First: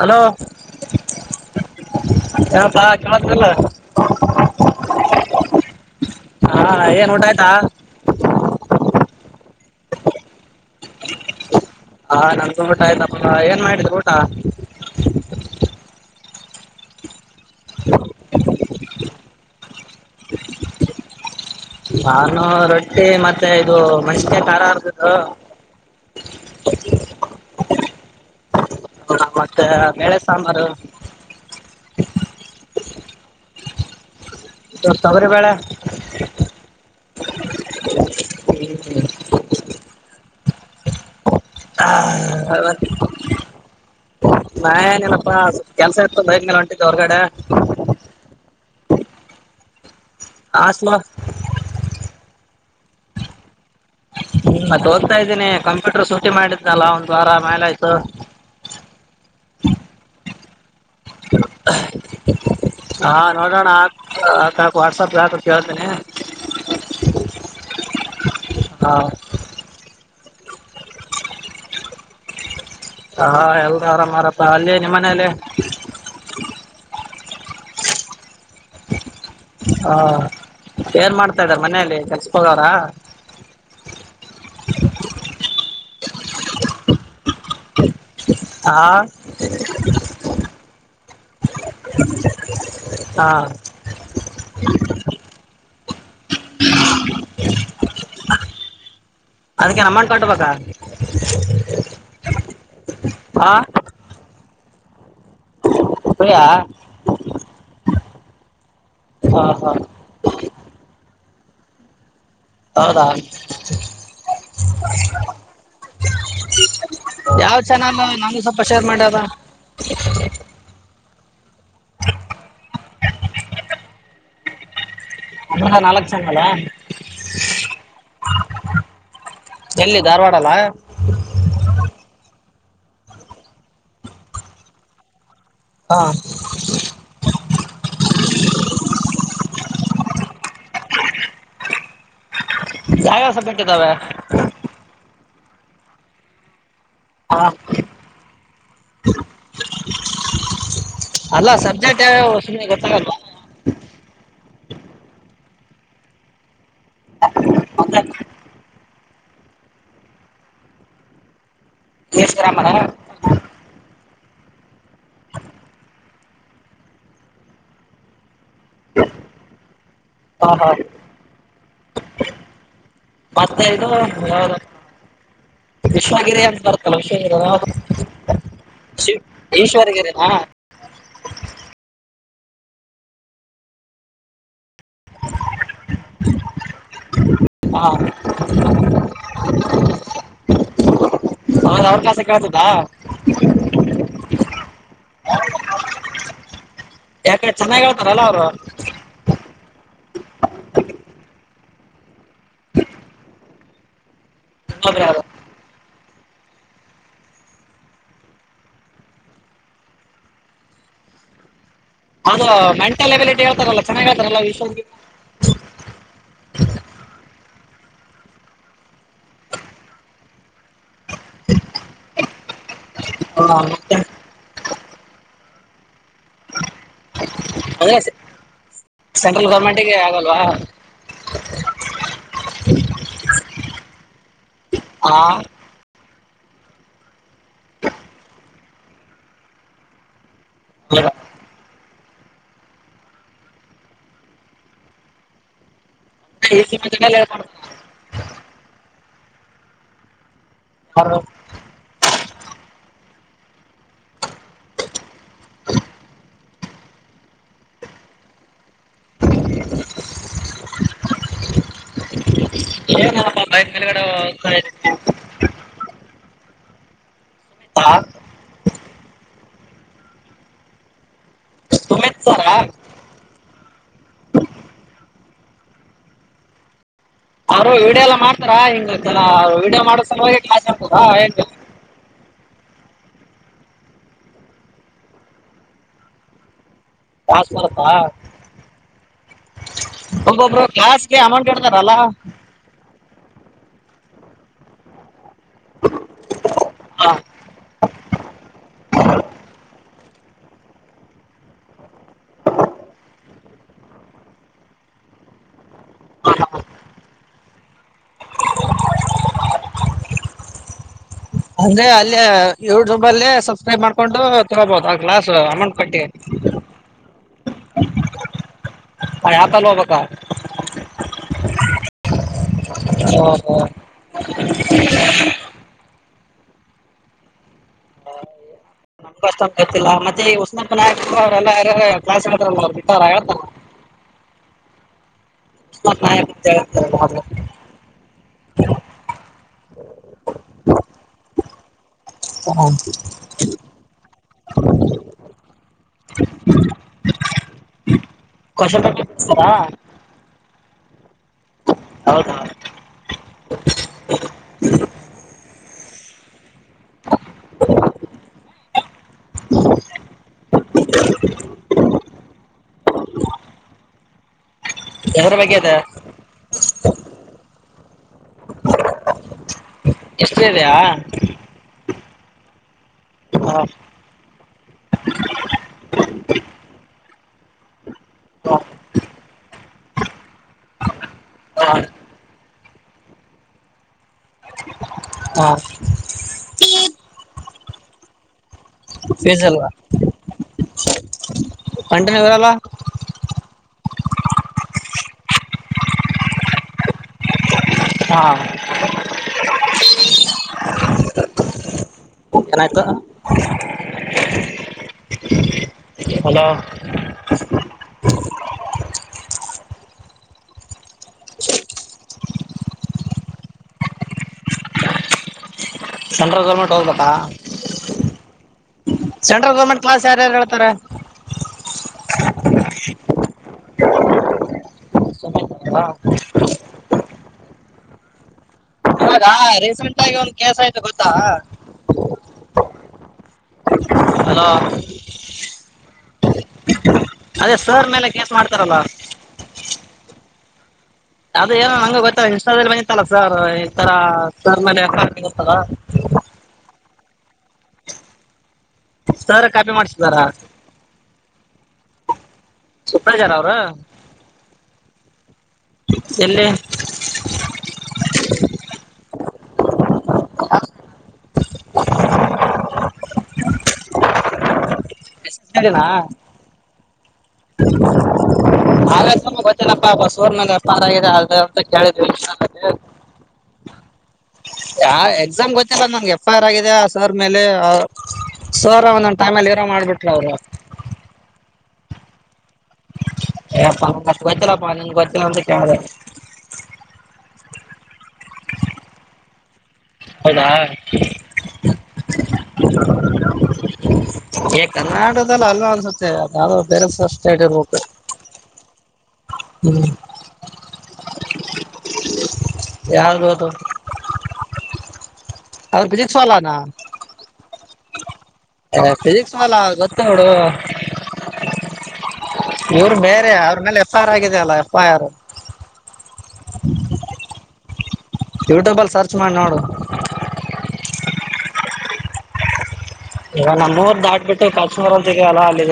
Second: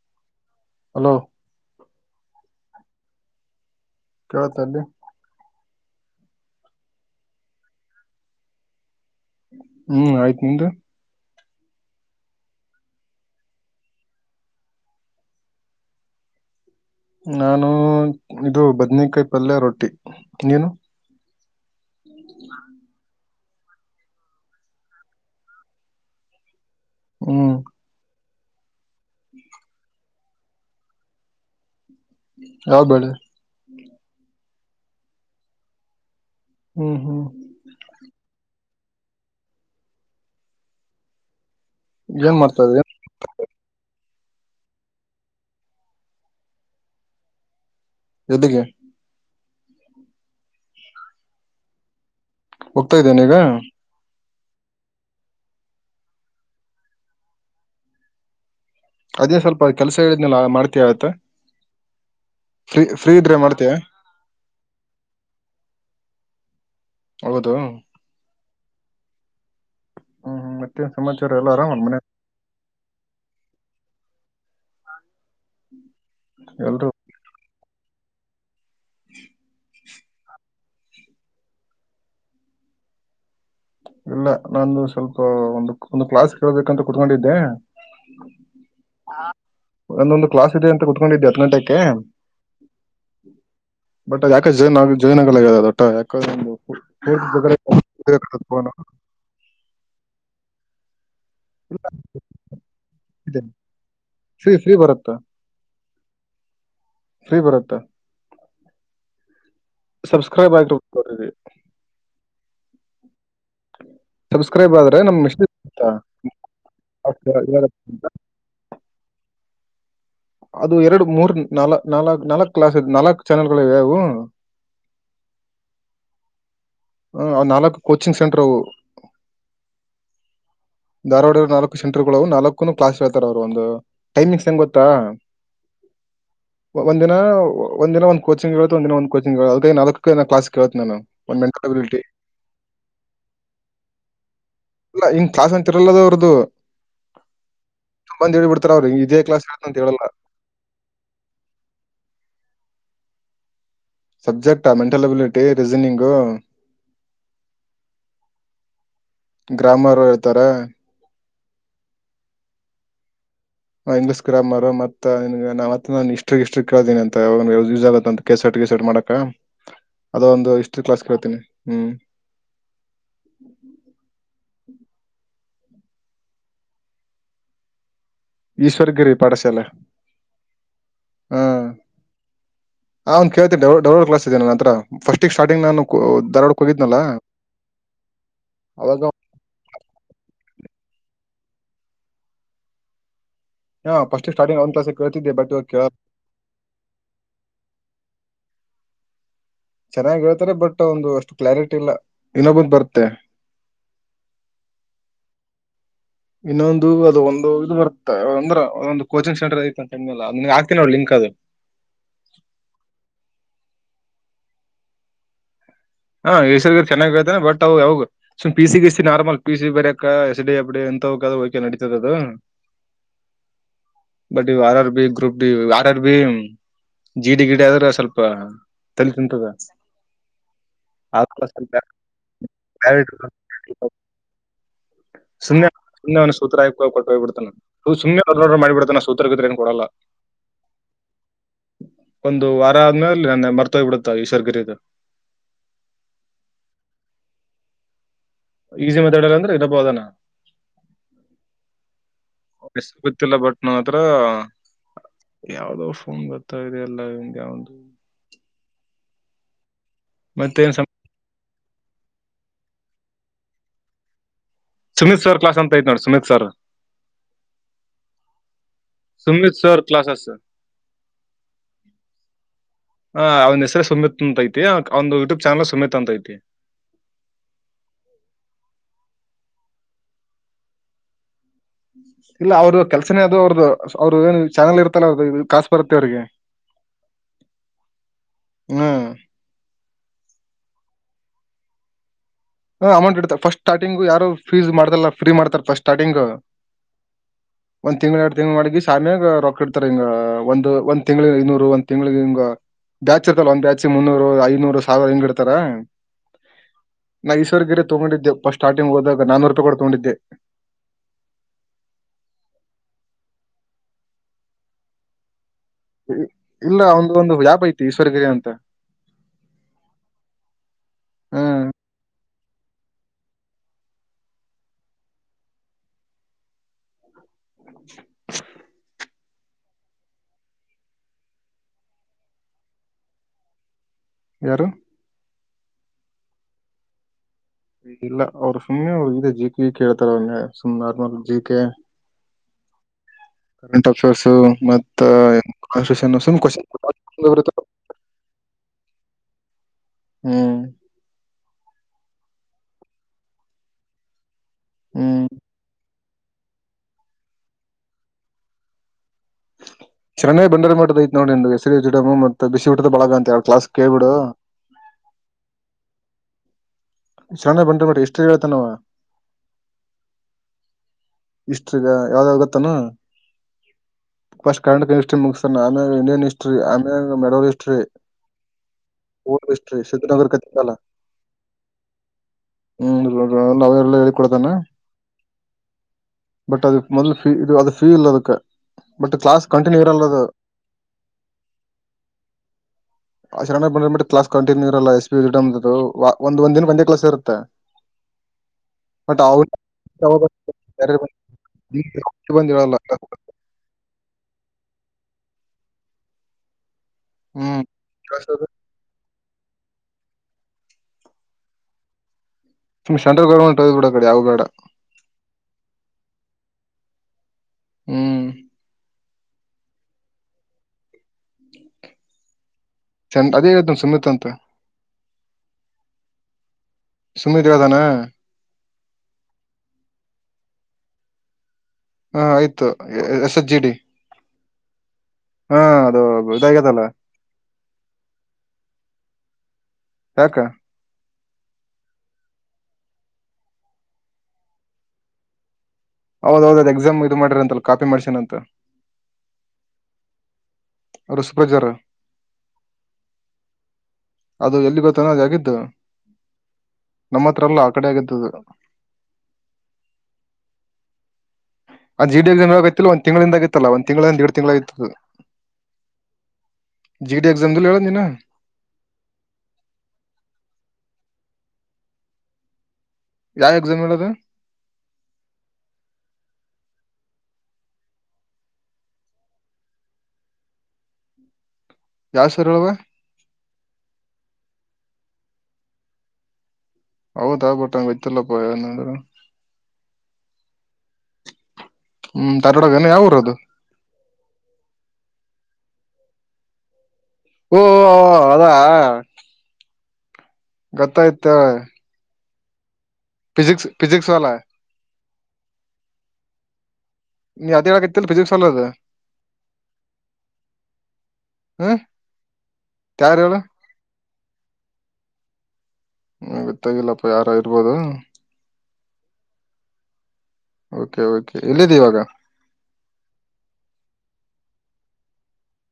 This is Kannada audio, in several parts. ಹಲೋ [inaudible] ಹಲೋ ಹಾ ಕೇಳತಲ್ಲ [inaudible] ಕೇಳ್ತ್ದಲ್ಲಿ ಹಾ ಏನ್ ಊಟ ಆಯ್ತಾ [inaudible] ಹ್ಮ್ ಆಯ್ತು ನಿಮ್ದು ಹಾ ನಂದು ಊಟ ಆಯ್ತಪ್ಪ ಏನ್ ಮಾಡಿದರು ಊಟ [inaudible] ನಾನು ಇದು ಬದನೇಕಾಯಿ ಪಲ್ಯ ರೊಟ್ಟಿ ನೀನು ನಾನು ರೊಟ್ಟಿ ಮತ್ತೆ ಮತ್ತೆ ಇದು ಮೆಣಸಿಕಾಯಿ ಖಾರ ಆರ್ದದು ಹ್ಮ್ ಮತ್ತೆ ಬೇಳೆ ಸಾಂಬಾರು ಯಾವಬೇಡ ತಾವರಿ ಬೇಳೆ ಹ್ಮ್ ಹ್ಮ್ ಹಾ ಏನ್ ಹ ಮಾಡ್ತಾ ಇದ ನಾ ಏನೇನಪ್ಪಾ ಕೆಲ್ಸ ಇತ್ತು ಬಂಗಲ್ಲ ಹೊಂಟತ್ತು ಹೊರ್ಗಡೆ ಯಾತಕೆ ಆಸವಾ ಹೋಗ್ತಾ ಇದ್ದೇನೆ ಈಗ ಹ್ಮ್ ಹೋಗ್ತಿದೀನಿ ಕಂಪ್ಯೂಟರ್ ಸೂಚಿ ಮಾಡಿದ್ನಲ್ಲ ಒಂದ್ ವಾರ ಮೇಲಾಯ್ತು ಅದೇ ಸ್ವಲ್ಪ ಕೆಲ್ಸ ಹೇಳಿದ್ನಲ್ಲ ಮಾಡ ಫ್ರೀ [inaudible] ಫ್ರೀ ಹಾ ಇದ್ರೆ ನೋಡೋಣ ಮಾಡ್ತೀಯ ಆ ಆ ತಕ ವಾಟ್ಸಆಪ್ ಹಾಕ ಕೇಳ್ತೇನನೆ ಹೌದು ಹಾ ಹ್ಮ್ ಮತ್ತೆನ್ ಸಮಾಚಾರ ಎಲ್ಲ ಆರಾಮ್ ಒಂದ್ ಮನೆ ಹಾ ಎಲ್ ಆರಾಮ್ ಆರಪ್ಪ ಅಲ್ಲಿೇ ನಿಮ್ಮ ಮನೇಲಿ ಎಲ್ರು ಹ್ಮ [inaudible] ಹಾ ಏನ್ ಮಾಡ್ತಾ ಇದಾರೆ ಮನೆಯಲ್ಲಿ ಕಲ್ಸ್ಕೋಗವ್ರ ಇಲ್ಲ ನಾನು ಸ್ವಲ್ಪ ಒಂದು ಒಂದು ಕ್ಲಾಸ್ ಕೇಳ್ಬೇಕಂತ ಕುೂತ್ಕೊಂಡಿದ್ದೆ ಹಾ ಒಂದೊಂದು ಕ್ಲಾಸ್ ಇದೆ ಅಂತ ಕುೂತ್ಕೊಂಡಿದ್ಯ ಹ್ಮ ಬಟ್ ಅ ಯಾಕೆ ಜೈನ ಜೈ [unintelligible] ಯಾಕ ಹೋ ಅದಕೇನ್ ಅಮೌಂಟ್ ಕಟ್ಬೇಕಾ ಹಾ ಫ್ರೀ ಫ್ರೀ ಬರುತ್ತಾ ಾ ಫ್ರೀ ಬರುತ್ತಾ ಹಾ ಹಾ [inaudible] ಸಬ್ಸ್ಕ್ರೈಬ್ ಆಗ ಹೌದಾ ಸಬ್ಸ್ಕ್ರೈಬ್ ಆದ್ರೆ ನಮ್ಷ್ಟಾ ಯಾವ್ ಚೆನ ಅಲ್ಲ ನಾನು ಸ್ವಲ್ಪ ಶೇರ್ ಮಾಡ್ಯಾರ ಅದು ಎರಡು ಮೂರ್ ನಾಲ್ ನಾ ನಾಲ್ಕ್ ಕ್ಲಾಸ್ ನಾಲ್ಕ್ ಚಾನೆಲ್ಗಳಿವೆ ಅವು ಅ ನಾಲ್ಕು ಚಾನೆಲ್ ಆ ಹ ನಾಲ್ಕು ಕೋಚಿಂಗ್ ಸೆಂಟ್ರವು ಎಲ್ಲಿ ಧಾರವಾಡಲ್ಲ ಧಾರವಾಡ ನಾಲ್ಕು ಸೆಂಟರ್ಗಳುವು ನಾಲ್ಕು ಕ್ಲಾಸ್ ಹೇಳ್ತಾರ ಅವ್ರು ಒಂದು ಟೈಮಿಂಗ್ಸ್ ಹೆಂಗ್ ಗೊತ್ತಾ. ಹಾ ಒಂದಿನ ಒಂದ ದಿನ ಒಂದು ಕೋಚಿಂಗಗೆ ಹೇಳೆ ಒಂದ ದಿನ ಒಂದು ಕೋಚಿಂಗದ ನಲ್ಕ ಕ್ಲಸ್ ಕೇಳೆ ನ ಒ ಮೆಂಟ ಅಬಿಲಿಟಿ. ಯಾವ ಸಬ್ಜೆಕ್ಟ್ ಇದಾವೆ ಕಾಸ ಅಂತರಲ್ಲದ ಅವ್ರದು. ಹಾ [unintelligible] ಹೇಳಿ ಬಿಡ್ತಾರ ಅವ್ರಿ ಇದೇ ಕ್ಲಾಸ್ ಹೇಳ್ತಂತ ಹೇಳಲ್ಲ ಅಲ್ಲ ಸಬ್ಜೆಕ್ಟ್ ಯಾವ್ಯಾವ ಸುಮ್ಮಿ ಗೊತ್ತಾಗಲ್. Subject mental ability reasoning. ಮದ [inaudible] ಗ್ರಾಮರ್ ಹೇಳ್ತಾರ. [unintelligible] ಇಂಗ್ಲಿಷ್ ಗ್ರಾಮರ್ ಮತ್ತ ಇಷ್ಟ್ರ ಇಷ್ಟ ಕೇಳೋನಿ ಅಂತ ಯೂಸ್ ಆಗಂತ. ಕೆಸಟ್ ಗಸರ್ಟ್ ಮಾಡಕ ಅದ ಹಾ ಒಂದು ಹಾ ಹಿಸ್ಟ್ರಿ ಕ್ಲಾಸ್ ಕರತೀನಿ ಹ್ಮ್. ಮತ್ತೈದು ಅವ ವಿಶ್ವಗಿರಿ ಅಂತ ಬರ್ತಲ್ಲ ವಿಶ್ವಗಿರಿ. ಈಶ್ವರಗಿರಿ ಶಿವ್ ಪಾಠಶಾಲೆ ಈಶ್ವರಗಿರಿನಾ ಹಾ. ಹಾ ಒಂದ್ ಕೇಳ್ತೇನೆಡಡ್ಡ್ ಡಬಲ್ ಕ್ಲಾಸ್ ಇದೆ ನನ್ ಹತ್ರ. ಫಸ್ಟಿಗೆ ಸ್ಟಾರ್ಟಿಂಗ್ ನಾನು ದಧಾರ್ವಾಡಕ್ ಹೋಗಿದ್ನಲ್ಲ ಅವಾಗ ನನ್ [unintelligible] ಅವ್ರ ಕಲಸ ಕಳ್ತದಾ ಹಾ ಪಸ್ಟಿಕ್ ಸ್ಟಾರ್ಟಿಂಗ್ ಅಂದು ಕ್ಲಾಸ್ ಕೇಳತಿದ್ದೆ ಬಟ್ಟ ಕೇಳ ಯಾಕ ಚೆನ್ನಾಗ್ ಹೇಳ್ತಾರಲ್ಲ ಅವರು. ಚೆನ್ನಾಗಿ ಹೇಳ್ತಾರೆ ಬಟ್ ಒಂದು ಅಷ್ಟು ಕ್ಲಾರಿಟಿ ಇಲ್ಲ ಇನ್ನೊಬ್ಬಂದ ಬರುತ್ತೆ. ಇನ್ನೊಬ್ರಯರು ಇನ್ನೊಂದು ಅದು ಒಂದು ಇದು ಬರುತ್ತೆ ಅಂದ್ರೆ ಒಂದು ಕೋಚಿಂಗ್ ಸೆಂಟರ್ ಐ ಅಂತಲ್ಲ ಅಗೆ ಆಗ್ತನ ನೋಡ ಲಿಂಕ್ ಅದು. ಅದು ಮೆಂಟಲ್ ಎಬಿಲಿಟಿ ಹೇಳ್ತಾರಲ್ಲ ಚೆನ್ನಾಗ ಆತಾರಲ್ಲ ವಿಷ. ಹಾ ಯಶವರಿಗರ್ ಚೆನ್ನಾಗಿ ಹೇಳ್ತಾನೆ ಬಟ್. ಯಾವಾಗ ಸು ಸಿ ಗಸ್ ನಾರ್ಮಲ್ ಪಿ ಸಿ ಬರಕ ಎಸ್ ಡಿ ಎಬ್ಡಿ ಎಂತವು ಹಕೆ ನಡತದ ಅದು ಹ ಬ ವಾರ R B group D R R B ಜೀಡಿ ಗಿಡ ಆದ್ರೆ ಅದೇ ಸ್ವಲ್ಪ ತಲೆ ತಿಂತದ ಸೆಂಟ್ರಲ್ ಗೌರ್ಮೆಂಟಿಗೆ ಆಗಲ್ವಾ ಹ [unintelligible] ಹಾ ಸುಮ್ಮ್ನೆನ ಸತ್ರರ ಹ ಕೊಟ್ಟ ಹೋಗ್ಬ ಬಿಡ್ತ ಸುಮನೆರ ಮಾಡಿಬ ಬಿಡ್ತಾನ ಸತ್ರ ಏನ್ ಕೊಡೋಲ್ಲ ಹ [unintelligible] ಒಂದು ವಾರ ಆದ್ಮೇಲೆ ನನ್ನೆ ಮರ್ತೋಗ್ಬ ಬಿಡುತ್ತ ಈಶವರ್ಗಿರಿದು ಲ್ಲ ಮಾಡ [unintelligible] ಈಸಿ ಮಾತಾಡಲ್ಲ ಅಂದ್ರೆ ಇನ್ನೂಬ್ಬ ಹದಾನ ಹರು ಎಸ್ ಗೊತ್ತಿಲ್ಲ ಬಟ್ ನನ್ನತ್ರ ಯಾವ್ದೋ ಫೋನ್ ಗೊರ್ತ್ತ ಇದೆ ಎಲ್ಲಮ್ಗೆ ಯಾವ್ದು. ಮತ್ತೇನು ಸಮ. ಏನ ಬಕ್ ಮಳಗಡೆ [unintelligible] ಸುಮಿತ್ ಸರ್ ಕ್ಲಾಸ್ ಅಂತ ಐತ್ ನೋಡ್ ಸುಮಿತ್ ಸರ್. ಹಾ ಸುಮತ್ ಸರ್ ಕ್ಲಾಸ ಸ ಸುಮಿತ್ ಸರ ಹ ಅವನ ಹೆಸರ ಸುಮ್ಮೆತ್ ಅಂತ ಐತಿ ಅವಂದು ಯುಟ್ಯೂಬ್ ಚ ಸುಮಿತ್ ಅಂತ ಐತಿ ಅವರು ವೀಡಿಯೋ ಎಲ್ಲ ಮಾಡ್ತಾರಾ ಹಿಂಗ ಜನ ವೀಡಿಯೋ ಮಾಡೋಸ ಹೋಗ ಮಾ ಅನ್ತದಾ ಇಲ್ಲ ಅವ್ರರು ಕೆಲ್ಸನೇ ಅದು ಅವ್ರ್ದ ಅವ್ರು ಏನು ಚಾನಲ್ ಇರ್ತ್ತಲ್ಲ ಅವ್ರ ಕಾಸು ಬರುತ್ತೆ ಅವ್ರಿಗೆ ಕಾಸು ಬರುತ್ತಾ ಹ್ಮ್ ಒಬ್ಬೊಬ್ರು ಕಾಸಗೆ ಅಮೌಂಟ್ ಇಡ್ತಾರಲ್ಲ ಹ ಅಮೌಂಟ್ ಇಡತ ಫಸ್ಟ್ ಸ್ಟಾರ್ಟಿಂಗ್ ಯಾರು ಫೀಸ್ ಮಾಡ್ದಲ್ಲ ಫ್ರೀ ಮಾಡ್ತಾರ‌ ಪಸ್ಟ ಸ್ಟಾರ್ಟಿಂಗ್ ಹಾ. ಒಂದ್ ತಿಂಗಳು ಎರಡು ತಿಂಗಂಗಳು ಮಾಡಗೆಸ ಆಮ್ಯಾಗ ರೊಕ್ ಇಡ್ತಾರೆ ಹಿಂಗ ಒಂದ್ ಒಂದ್ ತಿಂಗಳಿ ಇನ್ನೂರು ಒಂದ್ ತಿಂಗಳಗ ಹಿಂಗ ಬ್ಯಾಚ್ ಇರ್ತಲ್ಲ ಒಂದ್ ಬ್ಯಾಚ್ ಮುನ್ನೂರು ಐನೂರು ಸಾವಿರ ಹಿಂಗ್ ಇಡ್ತಾರ ಹ ಮೈಸೂರ್ ಗಿರಿ ತಗೊಂಡಿದ್ದೆ ಪಸ್ಟ ಸ್ಟಾರ್ಟಿಂಗ್ ಹೋದಾಗ ನಾನೂರು ರೂಪಾಯಿ ಕೂಟ್ಟ ತಗೊಂಡಿದ್ದೆ ಅಂದ್ರೆ ಅಲ್ಲೇ ಯೂಟ್ಯೂಬ್ ಅಲ್ಲೇ ಸಬ್ಸ್ಕ್ರೈಬ್ ಮಾಡ್ಕೊಂಡು ತಗೋಬಹದು ಆ ಕ್ಲಾಸ್ ಅಮ ಕಟ್ಟಿ ಇಲ್ಲ ಅವ್ನ್ದು ಒಂದು ಆಪ ಐತಿ ಈಶವರ್ರಿಗೆ ಅಂತ ಹ ಆಪಯಲ್ಲಿ ಹೋಗಬೇಕಾ ಹ್ಮ್ ಹ್ಮ ಹ್ಮ [unintelligible] ನಮಗ ಅಷ್ಟ ಗೊತ್ತಿಲ್ಲ ಮತ್ತೆ ಈ ಉಸ್ನಾಪ ನಾಯಕ್ ಅವರ ಎಲ್ಲ ಯಾರರ ಕ್ಲಾಸ್ ಹೇಳುತ್ತಿರಲ್ಲ ಬಿಟ್ಟಾರ ಹೇಳ್ತಾರ [unintelligible] ಯಾರು ಉಸನ್ನಪ್ಪ ನಾಯಕಂತ ಹೇಳ್ತಿರಲ್ಲ ಇಲ್ಲ ಅವ್ರು ಸುಮ್ಮ್ನೆ ಅವ್ರ ಇದೆ ಜಿಕ ವಿ ಕೆ ಹೇಳ್ತಾರ ಸುಮ್ಮ್ ನಾರ್ಮಲ್ ಜಿ ಕೆ ಹಾಕ್ [unintelligible] ಕರೆಂಟ್ ಅಫೇರ್ಸು ಮತ್ತ [unintelligible] ಕೂಷನ ಪೇಪರ್ ಬೀಡಸ್ತರಾ ಹ್ಮ್ ಹೌದೌದ ಹ್ಮ್ [inaudible] ಶರಣಯ್ಯ ಬಂಡಾರಿ ಮಟ್ಟದ ಐತಿ ನೋಡಿ ಹೆಸರಿ ಜುಡಮ ಮತ್ತ ಬಿಸಿ ಬಿಟ್ಟದ ಬಳಗ ಅಂತ ಕ್ಲಾಸ್ ಕೇಳಿ ಬಿಡು ಎದರ ಬಗ್ಗೆ ಅದ ಶರಣಯ್ಯ ಬಂಡಾರ ಮಟ ಇಷ್ಟರಿ ಹೇಳೇತನಾವ ಇಷ್ಟರಿ ಇದೆಯಾ ಇಷ್ಟ್ರಯಿದ ಯಾವ್ದಾವ ಗೂತ್ತಾನ ಫಸ್ಟ್ ಕರ್ನಾಟಕ ಹಿಸ್ಟ್ರಿ ಮುಗಸನಾ ಆಮ್ಯಾಗ ಇಂಡಿಯನ್ ಹಿಸ್ಟ್ರಿ ಆಮ್ಯಾಗ ಮೆಡೋಲ್ ಹಿಸ್ಟ್ರಿ ಕ್ಷತ್ರನಗರ ಕಥಲ್ಲ [unintelligible] ಹ್ಮ್ ಇವಾಗ ಅವಲ್ಲ ಹೇಳಿ ಕೊಡತಾನೆ ಬಟ್ ಅದು ಮೊದಲ್ ಫೀ ಇದು ಅದು ಫೀ ಇಲ್ಲ ಅದಕ್ಕ ಬಟ್ ಫೀಸ್ ಕ್ಲಾಸ್ ಅಲ್ವಾ ಕಂಟಿನ್ಯೂ ಇರಲ್ಲದು ಕಂಟಿನ್ಯೂ ಇರಲ್ಲ ಕ್ಲಾಸ್ ಕಂಟಿನ್ಯೂರಿಲ್ಲ ಒಂದ ಒಂದ್ ದಿನ ಒಂದೇ ಕ್ಲಾಸ್ ಇರುತ್ತ ಹಾ [unintelligible] [inaudible] ಬ ಏನಾಯ್ತು ದತ [inaudible] ಅಲೋ ಹ್ಮ್ ಕೇಳಸಲತ್ತದಿಲ್ಲ ಸುಮ್ ಸೆಂಟ್ರಲ್ ಗೌರ್ಮೆಂಟ್ ಹೋಗಿ ಬಿಡ ಅಕಡಿ ಯಾವು ಬೇಡ ಸೆಂಟ್ರಲ್ ಗೌರ್ಮೆಂಟ್ ಹೋಗಬೇಕಾ ಹ್ಮ್ ಸೆಂಟ್ರಲ್ ಗೌರ್ಮೆಂಟ್ ಕ್ಲಾಸ್ ಯಾರ ಯಾರ ಹೇಳ್ತಾರ ಚ ಅದೇ ಹೇಳ್ತೀನಿ ಸುಮಿತ ಅಂತ ಹ [inaudible] ಸುಮಿತ್ ತಾನ ಇವಾಗಾ ರೀಸೆಂಟ್ ಆಗಿ ಒಂದ ಕೇಸ ಆಯ್ತು ಗೊತ್ತಾ [inaudible] ಹಾ ಆಯ್ತು S H G D hello ಹಾ ಅದು ಇದ ಆಗದಲ್ಲ ಅದೇ ಸರ್ ಮೇಲೆ ಕೇಸ್ ಮಾಡ್ತಾರಲ್ಲ ಹಕ್ಕ [inaudible] ಅದ ಏನೋ ಹಂಗ ಗೊತ್ತ ಇನ್ಸ್ಟಾದಲ್ಲಿ ಬಂದತ್ತಲ್ಲ ಸರ್ ಈಥರ ಸ ಮೇಲೆ ಗತ್ತ ಹೌದೌದದು ಎಕ್ಸಾಮ್ ಇದು ಮಾಡಿರ ಅಂತಲ್ ಕಾಪಿ ಮಾಡ್ಸಿನನ ಅಂತ ಸರ ಕಾಪಿ ಮಾಡ್ಸಿದಾರ ಋಷಭಜಾರ ಸುಪ್ರಜಾರ್ ಅವರು ಅದು ಎಲ್ಲಿ ಗೊತ್ತನ ಆಗಿದ್ದು ಎಲ್ಲಿ ನಮ್ಮತ್ರ ಅತ್ರಲ್ಲು ಆ ಕಡೆ [inaudible] ಆ ಜಿಡಿ ಜನ ಆತ್ತತ್ತು ಒಂದ ತಿಂಗಳಿಂದ ಆಗತ್ತಲ್ಲಾ ಒಂದ ತಿಂಗಳಿಂದಂದ ಎರಡ್ ತಿಂಗಂಗಳ ಆಗಿತ್ತತ್ತು ನಾ [inaudible] ಎಕ್ಸಾಮ್ ಹೇಳ ನೀನು ಹಾಗ ಗೊತ್ತನಪ್ಪ ಬಸೂರ್ ಮೇಲೆ ಪಾರಾಗಿದೆ ಅ ಕೇಳಿದ್ರ ಯಾವ ಎಕ್ಸಾಮ್ ಹೇಳದ ಯ ಎಕ್ಸಾಮ್ ಗೊತ್ತಿಲ್ಲ ನಂಗೆ ಎಫ್ ಐ ಆರ್ ಆಗಿದೆ ಸರ್ ಮೇಲೆ ಸರ್ ಒಂದೊಂದು ಟೈಮ್ಲ್ಲಿ ಇರೋ ಮಾಡಿಬಿಟ್ರಅವರು ಯಾವಸ್ [inaudible] ಹಪ್ಪ ಕೊಚ್ಚಲ ಪ ನಿಂ ಕೊಚ್ಚಲ ಅಂತ ಕಾಲ [inaudible] ಹೌದ ಆಗ್ಬಟ್ಟಂಗ ಗತ್ತಲ್ಲಪ್ಪ ಏನಂದ್ರರು ಹೌದಾ ಹ್ಮ್ ರವಾಡಗನೆ ಯಾವರ ಅದು ಲ್ಲ ಅಲ್ ಅನ್ಸುತ್ತೆ ಅದ ಬೇರೆಸ ಅಷ್ಟರ್ಬು ಓ ಅದಾ ಹ್ಮ ಗೊತ್ತಾಯ್ತ ಯಾವ್ದು ಅದು ಫಜಿಸ್ ಫಜಕ್ಸ್ ವಾ ಹ ಅವ್ರ ಬಜಿಕ್ ಸಾಲಾನ ಅೇಳಗದಲ್ಲಿಫಿಸ್ ಫಿಸಿಕ್ಸ್ ಮಲ ಗೊತ್ತ ನೋಡು ಹ್ಮ್ ಇವರು ಯಾರ ಬೇರೆ ಹೇಳ ಅವ್ರ ಮೇಲೆ ಎಫ್ ಐ ಆರ್ ಆಗಿದ ಅಲ್ಲ ಎಫ್ ಐ ಆರ್ ಗೊತ್ತಾಗಿಲ್ಲಪ್ಪ ಯಾರ ಇರ್ಬೋದು ಯೂಟ್ಯೂಬಲ್ಲಿ ಸರ್ಚ್ ಮಾಡಿ ನೋಡು ಎಲ್ಲಿದೆ ಇವಾಗ ಈಗ ನಮೂಊರ್ ದಾಟ್ ಬಿಟ್ಟು ಕಾಚಮರ ಅಂತಗ ಅಲ್ಲ ಅಲ್ಲ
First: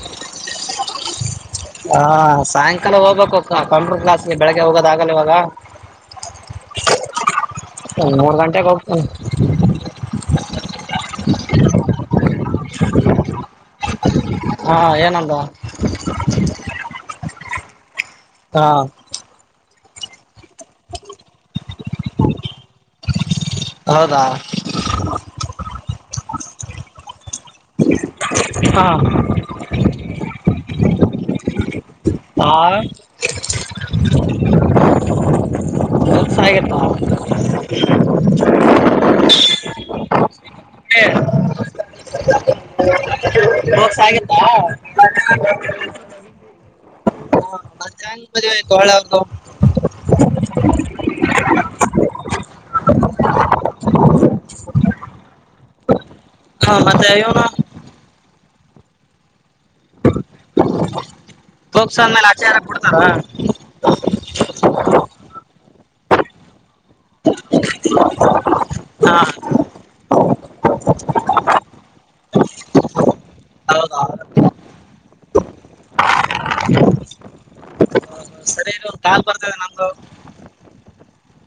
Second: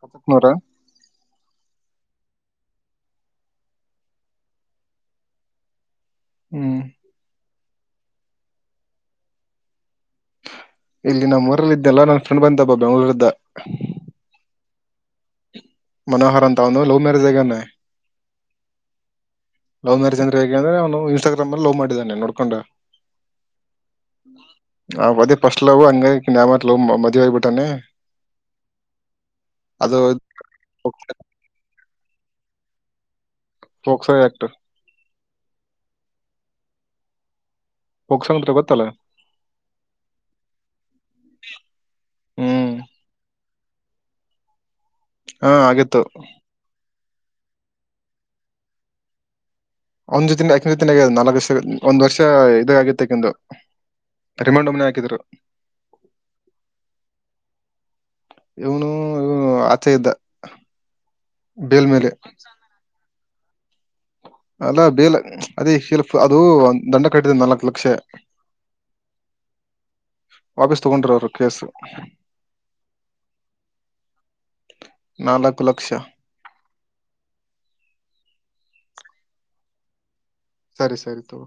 ಪ್ಪತ್ತಮೂರು ಹಾ ಸಾಯಂಕಾಲ ಹೋಗ್ಬೇಕು ಕಂಪೂರ್ ಕ್ಲಾಸ್ಗೆ ಬೆಳಗ್ಗೆ ಹೋಗೋದ ಆಗಲ್ಲ ಇವಾಗ ಹ್ಮ್ ಮೂರ್ ಗಂಟೆೆಗೆ ಹೋಗ್ತ ಇಲ್ಲಿ ನಮ್ಮ್ ಊರಲ್ಲ ಇದೆಲ್ಲ ನನ್ ಫ್ರೆಂಡ್ ಬಂದಬ ಬೆಂಗ್ಳೂರ್್ದ ಹಾ ಏನಂಬ ಅಂತ ಅವನು ಲವ್ ಮ್ಯಾರೇಜ್ ಆಗ್ಯಾನ ಹಾ ಲವ್ ಮ್ಯಾರೇಜ್ ಅಂದ್ರೆ ಹೇಗೆ ಅಂದ್ರೆ ಅವನು ಇನ್ಸ್ಟಾಗ್ರಾಮ್ಲ್ಲಿ ಲವ್ ಮಾಡಿದ್ದಾನೆ ನೋಡ್ಕೊಂಡು ಹೌದಾ ಹ ಬೆ ಪಸಲವ ಅಂಗ ನ ಮೆ ಭಟ್ಟ ಹಾ ಅದು [inaudible] ಹಾ [inaudible] ಕ್ಸಾಯ ಆಕ್ಟ ಸಸಾಯತ ೋಗಸಂಗಟ ಕೊತ್ತತಲ್ಲ ಹ್ಮ ರಕ್ಸ ಆಗತ್ತಾ ಹಾ ಆಗಿತ್ತು ಹ ಅ ಚನ್ ಮ ಕಳದು ಒಂದ್ ಜೊತೆಿನ ಯಕ ಜೊತೆಿನ ಆಗ ನಾಲ್ಕು ಒಂದ್ ವರ್ಷ ಇದ ಆಗತ್ತಕಂದು ಅರಿಮಾಂಡೊಮ್ಮ್ನೆ ಹಾಕಿದರು ಹಾ ಮತ್ತೆ ೋನ ಇನು ಬೇಲ್ ಮೇಲೆ ತೋಕ್ಸಂದ್ಮೇಲೆ ಆಚಾರ ಬಿಡ್ತಾರ ಅಲ್ಲ ಬೇಲ ಅದೇ ಶಿಲ್ಫ ಅದು ದಂಡ ಕಟ್ಟಿದೆ ನಾಲ್ಕು ಲಕ್ಷ ಹಾ ವಾಪೀಸ್ ತಗೊಂಡ್ರ ಅವರು ಕೇಸು ಹೌದಾ ನಾಲ್ಕು ಲಕ್ಷ ಾಕ ಬರ್ತದೆ ನಮ್ದು ಸರಿ ಸರಿ ತಗ